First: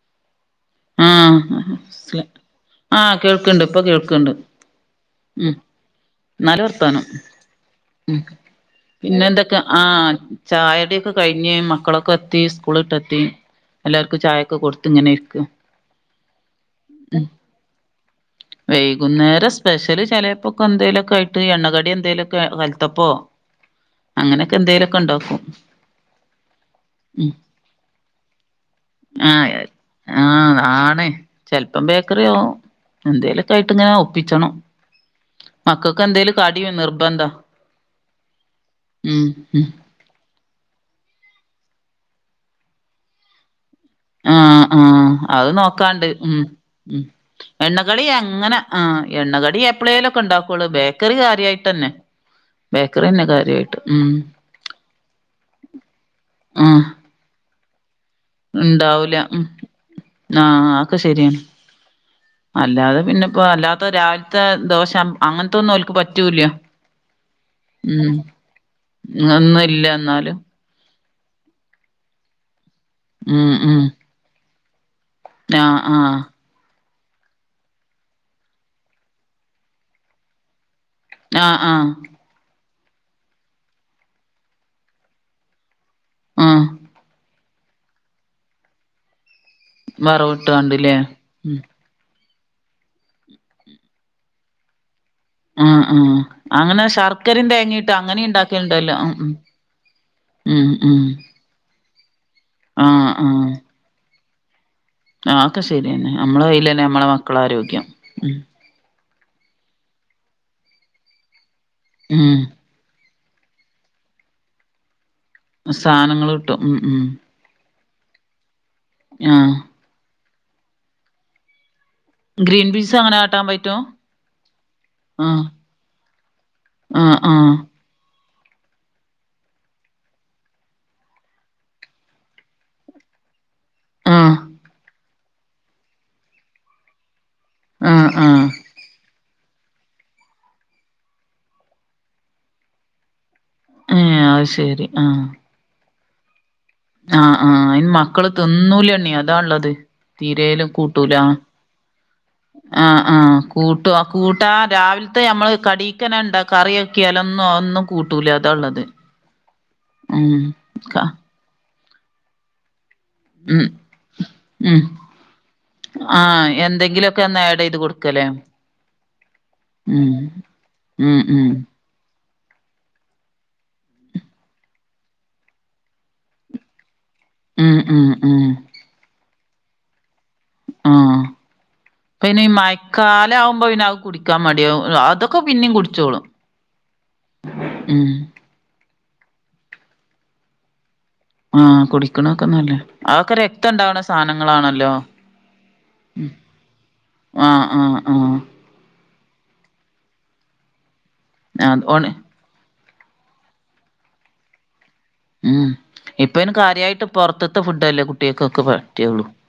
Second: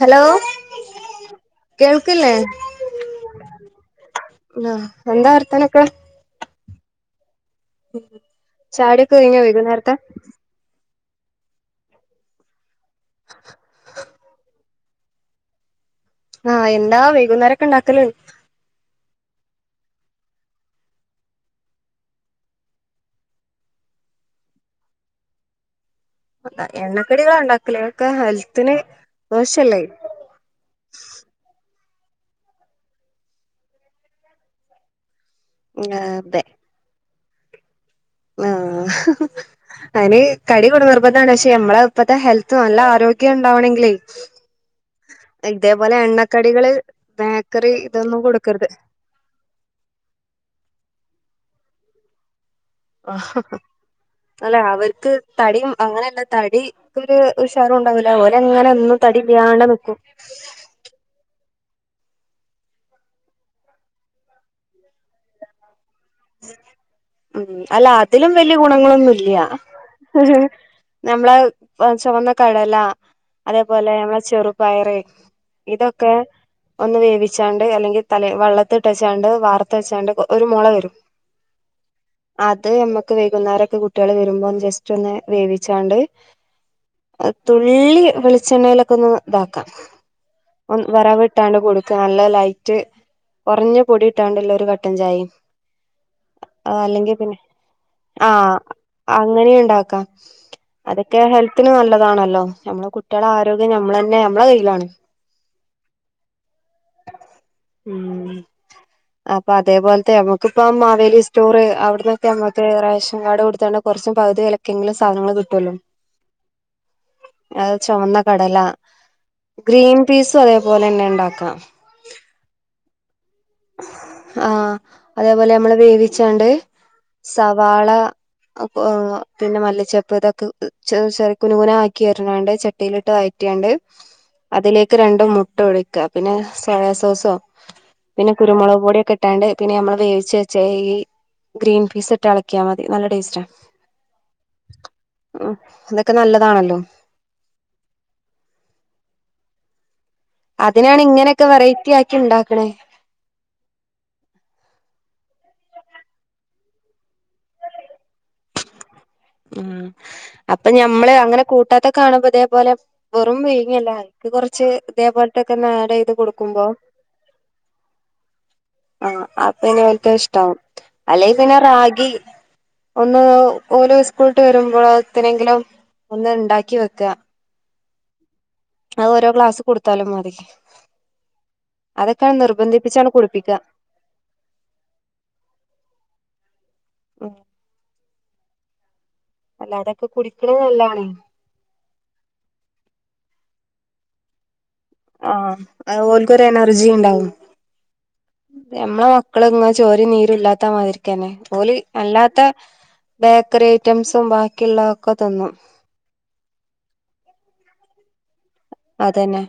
Hello ആ കേൾക്കില്ലേ ആ കേൾക്ക്ണ്ട് ഇപ്പൊ കേൾക്കണ്ട് ആ എന്താ വർത്താനൊക്ക നല്ല വർത്തനം ഉം ചായുടിയൊക്കെ പിന്നെ കഴിഞ്ഞോ എന്തൊക്കെ ആ വൈകുന്നേരത്തെ ചായൊടി കഴിഞ്ഞ് മക്കളൊക്കെ എത്തി സ്കൂൾ ഇട്ടെത്തി എല്ലാർക്കും ക്ചായൊക്കെ കൊടുത്ത് ഇങ്ങനെ ഇരിക്കാ ആ എന്താ വൈകുന്നേര ഒക്കെ ണ്ടാക്കല് വൈകുന്നേരം സ്പെഷ്യല് ചിലപ്പോക്കെ എന്തെേലൊക്കെ ക്കായിയിട്ട് എണ്ണകടി എന്തേലും ക്കെ കലത്തപ്പോ അങ്ങനെയൊക്കെ എന്തെലൊക്കെ ണ്ടാക്കും അ എണ്ണക്കടികളാ ണ്ടാക്കൽ ഒക്കെ ഹൽ ആ ആ ആണ് ചെല്പ്പ ഇപ്പം ബേക്കറിയോ എന്തേലൊക്കെ യിട്ട് ഇങ്ങനെ ഒപ്പിച്ചണം മക്കൾക്ക് ആഹ് എന്തേലും കടി നിർബന്ധ ആ ഉം ഉം അയ്ന് കടി കൊടു നിർബന്താണ് ചോ ത്യം മ്മളെ ഇപ്പത്തെ ഹെൽത്ത് നല്ല ആരോഗ്യംണ്ടാവണെങ്കിൽ ആ ആ അത് ഇതേപോലെ നോക്കാണ്ട് ഉം എണ്ണക്കടികള് ഉം ബേക്കറി എണ്ണകടി ഇതൊന്നും എങ്ങനെ കൊടുക്കരുത് ആ എണ്ണകടി എപ്പളേലൊക്കെ ഇണ്ടാക്കൊള്ളു ബേക്കറി കാര്യയിട്ട് ന്നെ ആ ഉം അല്ലെ അവർക്ക് തടി അങ്ങനെയല്ല തടി ഒരു ഉഷാ ണ്ടാവൂല നിക്കും ആ അക്കെ ശെരിയാണ് അല്ലാതെ പിന്നെ ഇപ്പോ അല്ലാത്ത രാവിലത്തെ ദോശ അങ്ങനതൊന്നും ന്നുംല്ല ക്ക് പറ്റുഹ് ല ഉം അല്ലാ അതിലും വല്ല്യ ഗുണങ്ങളൊന്നുല്യ ഒന്നും ഇല്ല എന്നാലും നമ്മളെ ആ ചുവന്ന കടല ഉം ഉം അതേപോലെ മ്മളെ ചെറുപയറ് ആഹ് ആ ഇതൊക്കെ ഒന്ന് വേവിച്ചാണ്ട് അല്ലെങ്കിൽ തലേ വള്ളത്ത്ട്ടെച്ചാണ്ട് വാർത്ത് വെച്ചാണ്ട് ഒരു മൊള വരും ആ ആഹ് അത് ഞമ്മക്ക് വൈകുന്നേരൊക്കെ കുട്ട്യാൾ വരുമ്പം ജസ്റ്റ് ഒന്ന് വേവിച്ചാണ്ട് ആഹ് തുള്ളി വെളിച്ചെണ്ണയിലൊക്കൊന്ന് താക്കാ വറവിട്ടാണ്ട്ല്ലേ ഉം വറവ്ട്ടാണ്ട് കൊടുക്ക നല്ല ലൈ റ്റ് കൊറഞ്ഞ പൊടിട്ടാണ്ട്ള്ളൊര് കട്ടൻ ചായിം ആ ആഹ് അങ്ങനെ പിന്നെ ശർക്കരിം തേങ്ങീട്ട് അങ്ങനിം ആഹ് ണ്ടാക്കൽണ്ടല്ലോ ഉം അങ്ങനെയും ഉണ്ടാക്കാം ഉം ഉം അതൊക്കെ ഹെൽത്തിന് നല്ലതാണല്ലോ. ഞമ്മളെ കുട്ട്യാളെ ആരോഗ്യം ഞമ്മളെന്നെ ഞമ്മളെ കയ്യിലാണ്. ആ ഒക്കെ ശെര്യന്നെ ഞമ്മളെ കയ്യിലെന്നെ മ്മളെ മക്കളാരോഗ്യം ഉം. അപ്പൊ അതേപോൽത്തെ ഞമ്മക്ക്പ്പം മാവേലി സ്റ്റോർ അവ്ട്ന്നൊക്കെ ഉം ഞമ്മക്ക് റേഷ ൻകാർഡ് കൊട്ത്താണ്ട് കൊർച്ചും പകുതിവെലക്കെങ്കിലും സാധനങ്ങൾ കിട്ടുല്ലോ സാനങ്ങള് കിട്ടും ഉം ഉം അഹ് ചൊമന്ന കടല ആഹ് പീസുഅതേപോലെന്നെ ണ്ടാക്കാ. ഗ്രീൻ പീസും ങ്ങനാ ആഹ ആഹ് അതേപോലെ ഞമ്മള് വേവിച്ചാണ്ട് ആഹ് ആഹ് സവാള അപ്പൊ പിന്നെ മല്ലിച്ചെപ്പ് തൊക്കെ ചെർ ചെറി കുനുകുനാ ആക്കി അരിഞാണ്ട് ചട്ടിയിലിട്ട് വൈ റ്റിയാണ്ട് ആഹ് അതിലേക്ക് രണ്ട് മുട്ട ഒഴിക്ക പിന്നെ സോയാ സോസോ ആഹ് പിന്നെ ആഹ് കുരുമുക് പൊടിക്കെ ട്ടാണ്ട് പിന്നെ ഞമ്മൾ വേവിച്ചെച്ച ഈ ഗ്രീൻ പീസ് ഇട്ട് എളക്ക്യാ മതി നല്ല ടേസ്റ്റാ. ഏ അഹ് ശരി ആഹ് ഉം അതൊക്കെ നല്ലതാണല്ലോ ആഹ് ആ അയ്ന് മക്കള് തിന്നൂലണ്ണീ അതാള്ളത് തീരേലും അതിനാണ് കൂട്ടൂല ഇങ്ങനെയൊക്കെ വെറൈറ്റി ആക്കി ഉണ്ടാക്കണേ ആഹ് ആഹ് കൂട്ടു ആ കൂട്ടാ രാവിൽ ത്തെ ഞമ്മള് കടീക്കെന്നെ ണ്ട കറിയാക്ക്യാലൊന്നും അഒന്നും കൂട്ടൂല അതാള്ളത് ഉം ഉം അപ്പൊ ക ഞമ്മള് അങ്ങനെ കൂട്ടാത്തെ കാണുമ്പോതേപോലെ വെറും ഉം വിഴുങ്ങല്ല അതിക്ക് കൊർച്ച് ഉം തേപോൽത്തൊക്കൊന്ന ആഡ് ചെയ്തു കൊടുക്കുമ്പോ ലേം ആഹ് അപ്പനി ഓൽക്കഇ ഷ്ട്ടാവും ഉം അല്ലെ ഉം പിന്നെ റാഗി ഒന്ന് ഓര് സ്കൂൾട്ട് വരുമ്പളോൾത്തിനെങ്കിലും ഒന്ന് ണ്ടാക്കി വെക്ക. ഉം ഉം ഉം അഹ് ഓരോ ഗ്ലാസ് കൊടുത്താലും മതി ആഹ് അതൊക്കെ പിന്നെ ഈ നിർബന്ധിപ്പിച്ചാണ് കുടിപ്പിക്ക മയക്കാലാവുമ്പോ പിന്ന അത് കുടിക്കാൻ മടിയാവും അതൊക്കെ പിന്നിം കുട്ച്ചോളും ഉം അല്ല അതൊക്കെ കുടിക്കണ നല്ലാണ്. ആഹ് കുടിക്കണൊക്കെ നല്ലെന്നെ അഒക്കെ രക്തണ്ടാവ്ണ സാനങ്ങളാണ് ആഹ് അഹ് ഓൽക്കൊരെനർജി ണ്ടാവും ആഹ് ആഹ് ആഹ് മ്മളെ മക്കള് ങ്ങനെ ചോരിം നീരും ല്ലാത്ത മാതിർക്കെന്നെ ഓൽ അത് ഓണ് അല്ലാത്ത ബേക്കറി ഐറ്റംസും ബാക്കിള്ള ഉം ഇപ്പയ്ന് കാര്യായിട്ട് പൊർത്ത്ത്തെ ഫുഡല്ലേ കുട്ട്യാക്ക് അതെന്നെ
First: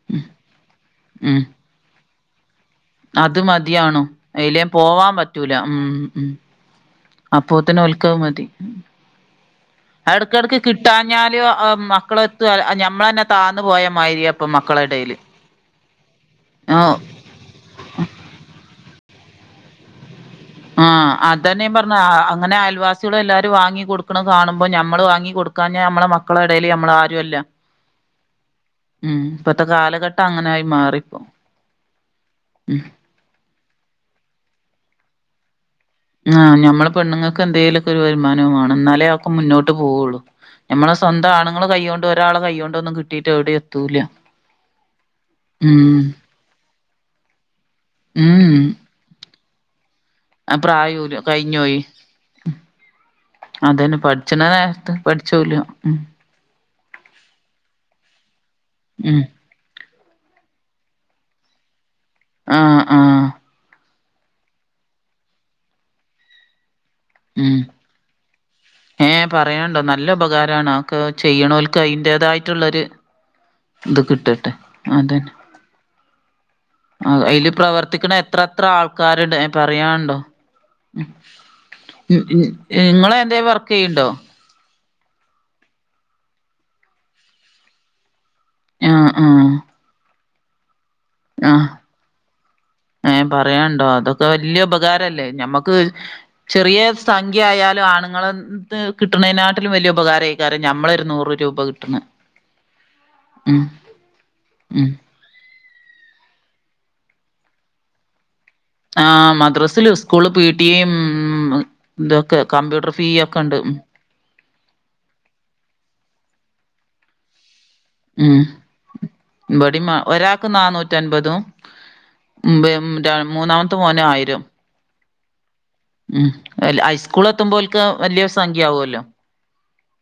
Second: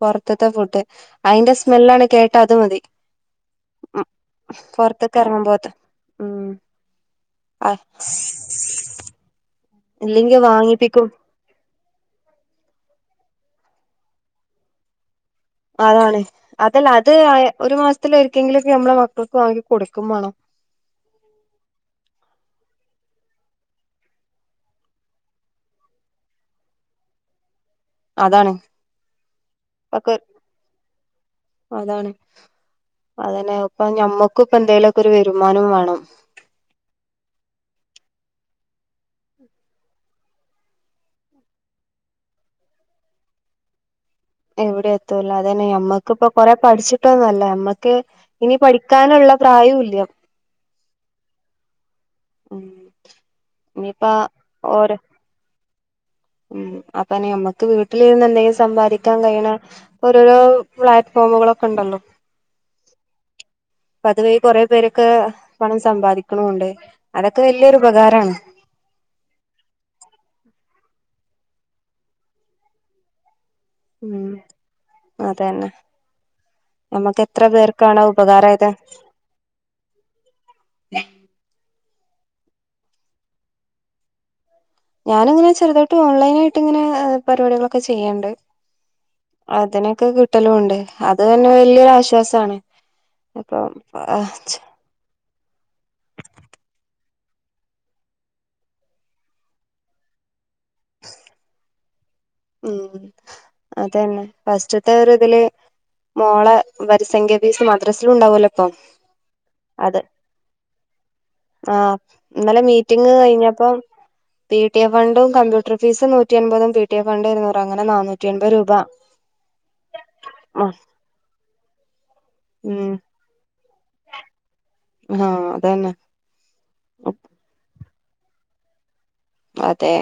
പൊർത്ത്ത്തെ ഫുഡ് ഉം അയ്ന്റെ സ്മെല്ലാണ്ട് കേട്ടാ അത് മതി. അത് മത്യാണും എയ്ലേം പോവാൻ പൊറത്ത്ക്ക് പറ്റൂല എറങ്ങുമ്പോത്ത് ഉം ഉം ആഹ് അപ്പോത്തിനോൽക തു മതി. ഇല്ലെങ്കി എട്ക്കെട്ക്ക് വാങ്ങിപ്പിക്കും കിട്ടാഞ്ഞാലും മക്കളെ ത്തും ഞമ്മളെന്നെ താന്നു പോയ മാര്യാ പ്പം മക്കളെടേല് അതാണ്. അതല്ല ആഹ് അത് ആയെ. ഒരു മാസത്തില് ഒരിക്കെങ്കിലൊക്കെ നമ്മളെ മക്കൾക്ക് വാങ്ങി കൊടുക്കും വേണോം. ആ അതന്നെയ പറഞ്ഞ ആ അങ്ങനെ ആയൽവാസി ട്ടികളും എല്ലാരും വാങ്ങി കൊടുക്കണതാണുമ്പോൾ നമ്മള് വാങ്ങി കൊടുക്കാഞ്ഞാ നമ്മള മക്കളടേല് നമ്മൾ ആരുവല്ലാ. അതാണ് ഉം ഇപ്പത്തെ ഒക്കെ കാലഘട്ടം അങ്ങനായി മാറിപ്പോ. അതാണ് ഉം അതന്നെ ഇപ്പ ഞമ്മക്കുപ്പന്തേലൊക്കൊരു വരുമാനം വേൺ ആഹ് ഞമ്മള് പെണ്ണുങ്ങൾക്ക് എന്തെലൊക്കൊരു വരുമാനവ് വാണം എന്നാലേ ഒക്കെ മുന്നോട്ട് പോവുള്ളു. ഞമ്മള് സ്വന്താണുങ്ങള് കൈ കൊണ്ട് ഒരാളെ കൈകൊണ്ടൊന്നും കിട്ടീട്ട് എവിടേ എത്തൂല്ല. എവിടേ എത്തൂലാ അതന്നെ ഞമ്മക്ക്പ്പൊ കൊറെ പഠിച്ചിട്ടോന്നല്ലമ്മ ക്കെ ഇനി പഠിക്കാനുള്ള പ്രായവുല്ല്യ. അ പ്രായൂര് കഴിഞ്ഞോയി. ഉം അതന്നെ ഇനിയിപ്പ പഠിച്ചണ നേരത്ത് ഓരോ പഠിചൂലാ ഉം. ഉം അപ്പാന്നെ മ്മക്ക് വീട്ടിലിരുന്ന് എന്തെങ്കിലും സമ്പാദിക്കാൻ ഉം കൈയണ ഓരോരോ പ്ലാറ്റ്ഫോമുകളൊക്കെ ണ്ടല്ലോ. ആ ആഹ്. പൊതുവെ കൊറേപേരൊക്കേ പണം സമ്പാദിക്കണുണ്ട്. അതൊക്കെ ഉം വലിയൊരു ഉപകാരാണ് ഏ പറയാണ്ടോ നല്ല ഉപകാരാണക്ക്. ചെയ്യണോൽക്ക് അയിന്റേതായിട്ടുള്ളൊര് ത് ഉം കിട്ടട്ടെ. അതന്നെ. ആ നമ്മക്ക് എത്ര അതില് പേർക്കാണ് പ്രവർത്തിക്കണ എത്ര എത്ര ഉപകാരായത് ആൾക്കാര്ണ്ട് ഏ പറയാൻണ്ടോ. ഉം മ് ഞ് ഏ നിങ്ങളെന്തേ വർക്കെയ്ണ്ടോ? ഞാനിങ്ങനെ ചെറുതാട്ട് ഓൺലൈനായിട്ട് ഇങ്ങനെ ആഹ് പരിപാടികളൊക്കെ ചെയ്യണ്ട്. ആഹ് ആഹ് അതിനൊക്കെ കിട്ടലോണ്ട്. അത് തന്നെ ആഹ് വല്ല്യോരാശ്വാസാണ്. ഏഹ് പറയാനുണ്ടോ. അതൊക്കെ വല്ല്യ ഉപകാരല്ലേ ഞമ്മക്ക് ചെറിയേ സംഖ്യ ആയാലൂ ആണുങ്ങളെ ൻത് കിട്ടണേനാട്ടിലും വല്ല്യ ഉപകാരായ്ക്കാരം നമ്മളൊരു നൂറ് രൂപ കിട്ടണ്. ഉം ഉം അതന്നെ ഉം പസ്റ്റത്തെ ഒരിതില് മോള വരിസംഖ്യാ പീസ് മദ്രസില്ണ്ടാവൊല്ലോ ആ മദ്രസില് സ്കൂള് പി ടിയും ഉം മ്മ്ഹ് ഇതൊക്കെ കമ്പ്യൂട്ടർ ഫീയ്യ് ഒക്കെണ്ട്. അപ്പം പി ടി എ ഫണ്ടും കമ്പ്യൂട്ടർ ഫീസും നൂറ്റി അമ്പപതും പി ടി എഫ് ഫണ്ട് ഇര്നൂ ഉം ബിടേം ആ ഒരാൾക്ക് ആ നന്നൂറ്റ അൻപതും ഉം ബിയം രൺ മൂന്നാമത്തെ മോനായിരം. ആഹ് അതന്നെ ഉം ആയില്ല ആയ്സ്കൂൾ എത്തുമ്പോൽക്ക് വല്ല്യ സംഖ്യ ആവോല്ലോ. അതെ.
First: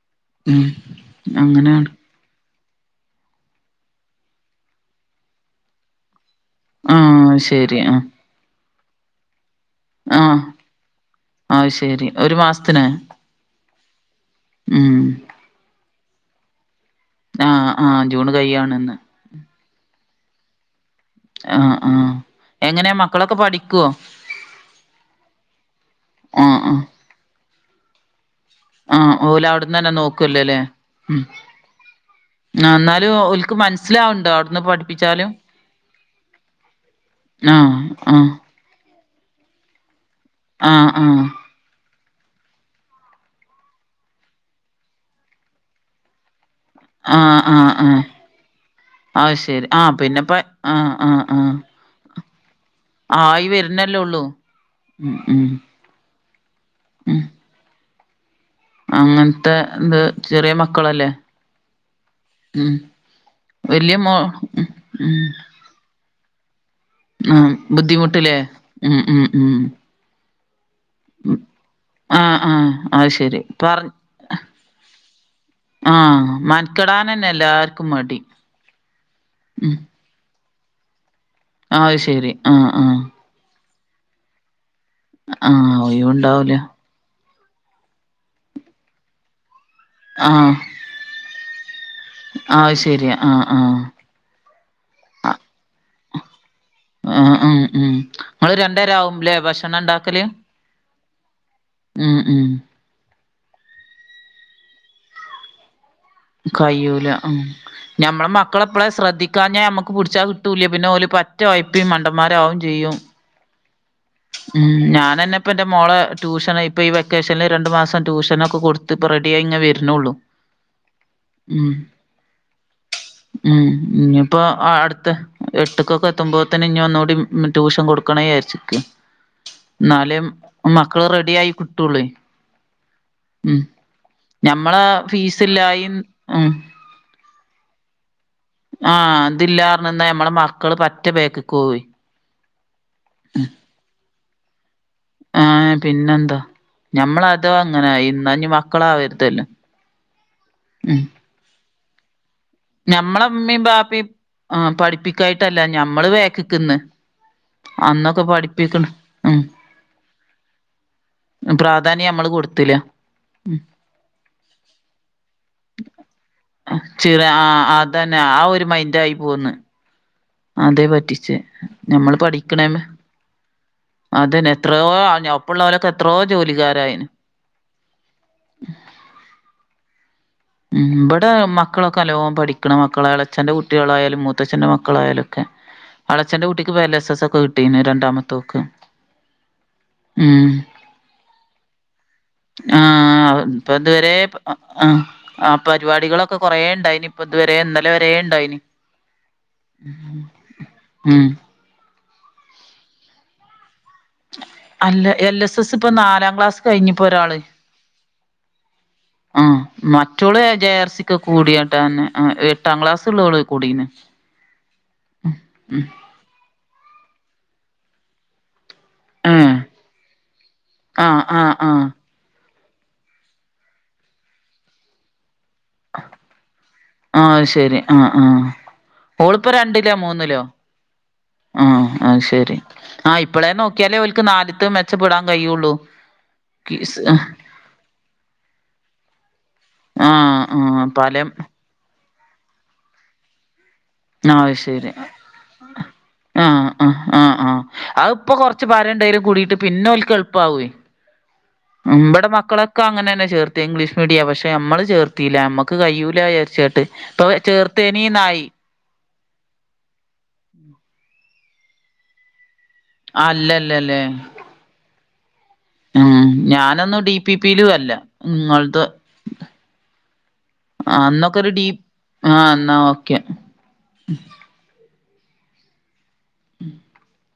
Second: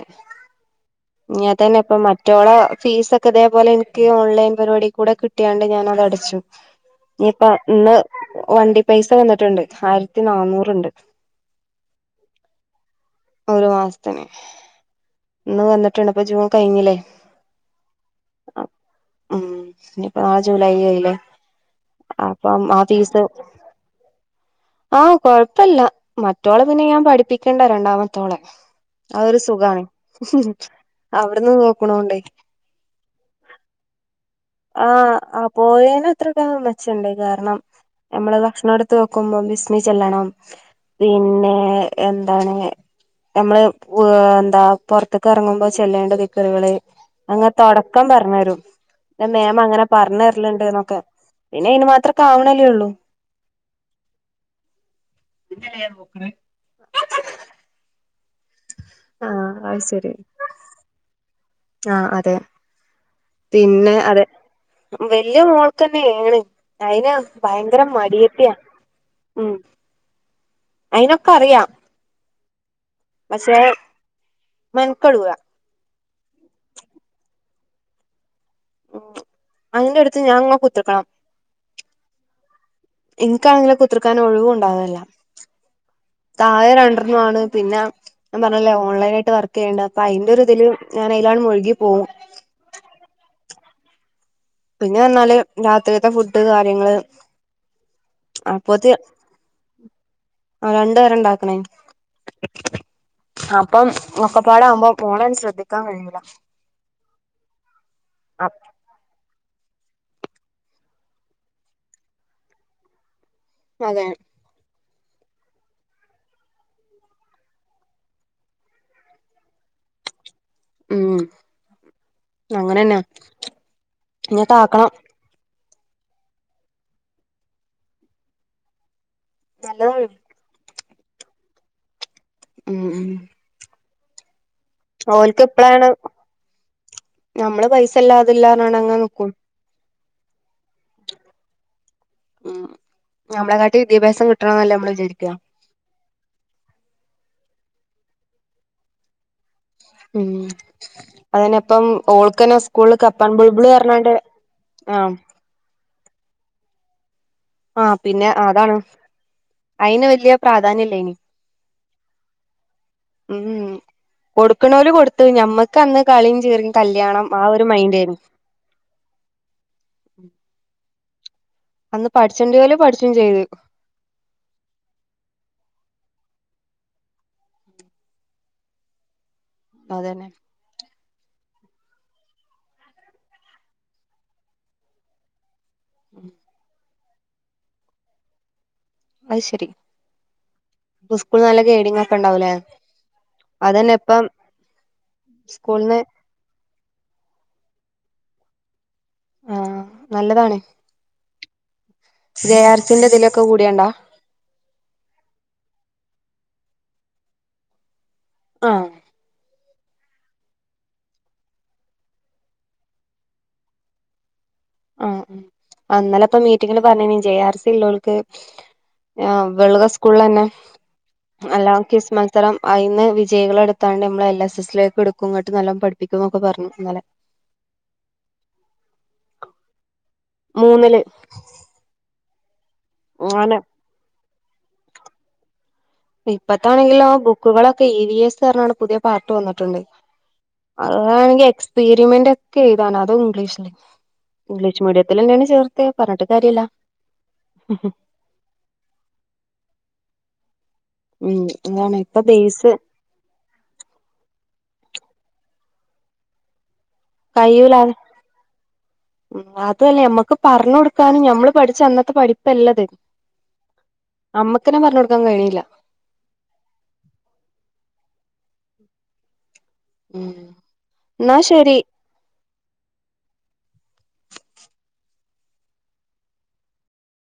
ഞതന്നെ അങ്ങനെയാണ് ഇപ്പൊ മറ്റോളെ ഫീസൊക്കെ ഇതേപോലെനിക്ക് ഓൺലൈൻ പരിപാടി കൂടെ കിട്ടിയാണ്ട് ഞാനതടച്ചു. ആ നിപ്പ ശരി ന്ന് ആ വണ്ടി പൈസ വന്നിട്ട്ണ്ട്. ആ ഹായ്രത്തി നാന്നൂറണ്ട്. ആ ശരി ഒരു മാസത്തിന് ഒരു മാസ്ത്തിന് ഹ്. ഉം ഇന്ന് വന്നിട്ട്ണ്ട്. പ്പ ജൂൺ കഴിഞ്ഞില്ലേ. ആ ആ ജൂണ് കയ്യാണ്ന്ന്. ന്നിപ്പം നാളെ ജൂലൈ ആയില്ലേ ആ ആ ആപ്പം ആ എങ്ങനെയാ ഫീസ് മക്കളൊക്കെ പഠിക്കുവോ ആ കൊഴപ്പല്ല. ആ മറ്റോളെ ആ പിന്നെ ഞാൻ പഠിപ്പിക്കണ്ട രണ്ടാമത്തോളെ. ആ അതൊരു സുഖാണ് ഓലവിടന്നന്നെ നോക്കൂലോല്ലേ.. ഉം അവിടുന്ന് നോക്കണോണ്ടേ എന്നാലും ഓൽക്ക് മനസ്സിലാവണ്ടോ അവ്ട് ആ ആ പോയേനത്രക്കേമെച്ചേണ്ട്. കാരണം ആഹ് ആഹ് നമ്മള് ഭക്ഷണോട് തോക്കുമ്പോ ബിസ്മി ചെല്ലണം ആഹ് ആഹ് പിന്നേ.... എന്താണ് നമ്മള് വ് എന്താ പുറത്തേക്കെറങ്ങുമ്പോ ചെല്ലേണ്ട ദിക് റ്കള് ആഹ് ആഹ് ആഹ് അങ്ങ്തൊടക്കം പറഞ്ഞരും ഇമ് അത് മേമ ശരി ആ അങ്ങനെ പിന്നെപ്പ പറഞ്ഞര്ല്ണ്ട് ആഹ് എന്നൊക്കെ ആഹ് ആഹ് പിന്നെ ഈന് മാത്രൊക്കെ ആവണല്ലേ ള്ളൂ.. ആയി വരുന്നല്ലേ ഉള്ളൂ ഉം ഉം ഉം ആഹ് അങ്ങനത്തെ ന്ത് ചെറിയ മക്കളല്ലേ. ആ അതെ. ഉം പിന്നെ വല്യ മോ അതെ. ഉം ഉം വലിയ മോൾക്കന്നെയേണ്. അയിനാ ആ ഭയങ്കര ബുദ്ധിമുട്ടില്ലേ മടിയത്തിയാ ഉം അയിനൊക്കറിയാം ആ അത് ശരി. പർ മെനക്കെടൂല ആ മൻക്കെടാനന്നെ എല്ലാർ ക്കുംമടി ഉം അയിന്റടുത്ത് ഞാൻങ്ങനെ കുത്ത്റ്ക്കണം അയ് ശെരി ആ ആ കുത്തറക്കാൻ ഒള്ളു ഉണ്ടാവല്ല ആഹ് ഒഴിവുണ്ടാവൂല താഴെ രണ്ടെണ്ണാണ് പിന്ന ഞാ പറഞ്ഞല്ലെ ഓൺലൈനായിട്ട് വർ ക്കേണ്ട അപ്പൊ ആഹ് അയിന്റൊര്താല് ഞാനയിലാണ് മുഴുകി പോവും ആ പിന്നെ റഞ്ഞാല് രാത്രിയത്തെ ഫുഡ് കാര്യങ്ങള് ഉം ആഹ് ഉം നിങ്ങള് രണ്ടേരം ആവുല്ലെ ഭക്ഷണം ഇണ്ടാക്കല് ആ രണ്ടേര ഇണ്ടാക്കണെ ഉം ഉം അപ്പം ഒക്കപ്പാടാവുമ്പൊ മോളെന്ന് ശ്രദ്ധിക്കാൻ കഴിയൂ കയ്യൂല ഉം ഞമ്മളെ മക്കളെപ്പ്ള ശ്രദ്ധി കാഞ്ഞാൽ ഞമ്മക്ക് പുടിച്ചാ കിട്ടൂല്ല പിന്നെ ഓല് പറ്റെ ഒഴപ്പി മണ്ടമ്മാരേവും ചെയ്യും അതെ ഉം ഞാ ഞാനന്നെ ഇപ്പന്റെ മോളെ ട്യൂഷന് ഇപ്പൊ ഈ വെക്കേഷന്ല് രണ്ട് മാസം ട്യൂഷനൊക്കെ കൊടുത്ത്പ്പ റെഡിയായിങ്ങനെ വര്ണൊള്ളു ഉം ഉം അങ്ങനെന്നെ ഉം ഉം ഇപ്പോ ഇഞ്ഞിട്ടാക്കണം അടുത്ത് എട്ട്കൊക്കെ എത്തുമ്പോത്ത്ന്ന് ഇനി ഒന്നുംകൂടി ട്യൂഷൻ കൊടുക്കണേ ചാരിച്ച്ക്ക നല്ലതാണ് ന്നാലെ മക്കള് റെഡി ആയി കിട്ടൊള്ളു ഉം ഉം ഞമ്മളാ ഓൽക്ക് ഇപ്പളാണ് ഫീസ്സില്ലായിം ഉം നമ്മള് പൈസല്ലാ ഇത് ല്ലാറ ഞ്ങ്ങാണ്ട് അങ്ങന നിക്കും നമ്മള മക്കള് പറ്റെ ബാക്ക്കോവെയ് ഉം നമ്മ്ളെ കാട്ടി വിദ്യഭ്യാസം കിട്ടണംന്നല്ലെ നമ്മള് വിജാ ആഹ് പിന്നെന്താ ഞമ്മളാതൊ അങ്ങനായി ഇന്നാഞി മക്കളാവര്തല്ലൊ ഉം അതിന്പ്പം ഓൾ ഞമ്മളിമ്മെ ബാപ്പിം ആഹ് പഠിപ്പിക്കായ്ട്ടല്ല ഞമ്മള് വേക്കിക്ക്ന്ന് ആഹ് അന്നൊക്കെ പിന്നെ അതാണ് പഠിപ്പിക്ക്ണ് ഉം അയിന് വല്യ പ്രാധാന്യല്ലേനി പ്രാധാന്യം മ്മള് കൊട്ത്തില ഉം കൊടുക്ക്ണോല് കൊട്ത്ത് ഞമ്മക്കന്ന് കളീം ചിറിം ചിറ കല്യാണം ആ ആഹ് ഒരു മൈൻഡേനി അതന്നെ ആ ഒര് മൈൻഡായി പോന്ന് അതെ പറ്റിച്ച് അന്ന് ഞമ്മള് പഠിച്ചണ്ടിയോല് പഠിക്ക്ണെമെ പഠിച്ചും ചെയ്ത് അതെന്നെ എത്രോ ഒപ്പള്ളോലൊക്കെ എത്രോ ജോലിക്കാരായ്ന് അതെന്നെ ഇവടെ മക്കളൊക്കെ നല്ലോം പഠിക്ക്ണ മക്കളാ ഇളച്ഛന്റെ കുട്ടീളായാലും മൂത്തച്ഛൻ്റെ മക്കളായാലൊക്കെ അളച്ചന്റെ കുട്ടിക്ക്പ എലസസ്സൊക്കെ കിട്ടീക്ണ് രണ്ടാമത്തോക്ക് അത് ശരി ഉം ഇപ്പ സ്കൂളിൽ നല്ല ഗൈഡിംഗ് ഒക്കെ ഉണ്ടാവൂലേ ആഹ് ഇപ്പൊ അതന്നെ ഇതുവരേ ഇപ്പം ആഹ് ആഹ് സ്കൂളിന്ന് പരിപാടികളൊക്കെ കൊറേ ഇണ്ടായ്ന് ഇപ്പ ഇത് വരെ ഇന്നലെ വരേ ഇണ്ടായ്ന് ആഹ് ഉം ജെയാർസിന്റെ ഇത് ലൊക്കെ കൂടിയണ്ടോ അല്ല എൽ സ സ്സ് ഇപ്പൊ നാലാം ക്ലാസ് കഴിഞ്ഞുപ്പൊരാള് ആഹ് ആഹ് മറ്റോള് ജയാർസിക്ക് കൂടിയട്ടാ അന്ന് ആഹ് എട്ടാം ക്ലാസൊള്ളു ഓള് കൂടീന്ന് ആഹ് ഇന്നെല ഇപ്പൊ മീറ്റിങ്ങ്ല് പറഞ്ഞീന്നു ജെ ആർ സി ഇള്ളോൽക്ക് ആഹ് ഏഹ് വ്ള സ്കൂളിലന്നെ ആഹ് ആഹ് അല്ലാം ആഹ് കിസ് മത്സരം അയിന്ന് വിജയികള എടുത്താണ്ട് നമ്മൾ എൽ എസ് എസിലേക്ക് എടുക്കുംഇങ്ങട്ട് നല്ലോപഠിപ്പിക്കും എന്നൊക്കെ പറഞ്ഞു ഇന്നലെ ആ ശെരി ആഹ ആഹ ഓളിപ്പൊ രണ്ടിലോ മൂന്നിലോ മൂന്നില് ആആ ശരി ആ ഇപ്പളേ അങ്ങനെ നോക്കിയാലേ അവർക്ക് നാലിത്തെ മെച്ചപ്പെടാൻ കഴിയുള്ളൂ കിസ് ഇപ്പത്താണെങ്കിലോ ആഹ് ബുക്കുകളൊക്കെ ഇ വി എസ് ന്നറഞ്ഞ പുതിയ പാർട്ട് വന്നിട്ടുണ്ട് ആഹ് പലം അതാണെങ്കിൽ എക്സ്പെരിമെന്റ് ഒക്കെ ഇതാണ് അതും ഇംഗ്ലീഷില് ഇംഗ്ലീഷ് മീഡിയത്തില്ലന ആ ആ ആ ആ അത്പ്പൊ കൊറച്ച് പാരം എണ്ടായാലും കൂടിയിട്ട് പിന്നെ ഓൽ എൾപ്പാകെ ഉം അതാണ് ഇപ്പൊ ബടെ ബേസ് മക്കളൊക്കെ അങ്ങനെ തന്നെ ചേർത്ത് ഇംഗ്ലീഷ് മീഡിയ പക്ഷെ പക്ഷെ നമ്മള് ചേർത്തില്ല നമ്മക്ക് കഴൂല വിചാരിച്ചട്ട് ഇപ്പൊ ചേർത്ത്നിന്നായി ഉ അതല്ലേ മ്മക്ക് പറഞ്ഞ കൊടുക്കാനും ഞമ്മള് പഠിച്ചു അന്നത്തെ പഠി പ്പല്ലത് അല്ലല്ലല്ലേ അമ്മക്കനെ പറഞ്ഞ കൊടുക്കാൻ കഴിഞ്ഞല്ല ഉം ഞാനൊന്നും ഡി പി പിയിലും അല്ല നിങ്ങളത് ഉം ആ അന്നക്കെ എന്നാ ഒരു ടി ശരി ആ എന്നാ ഓക്കെ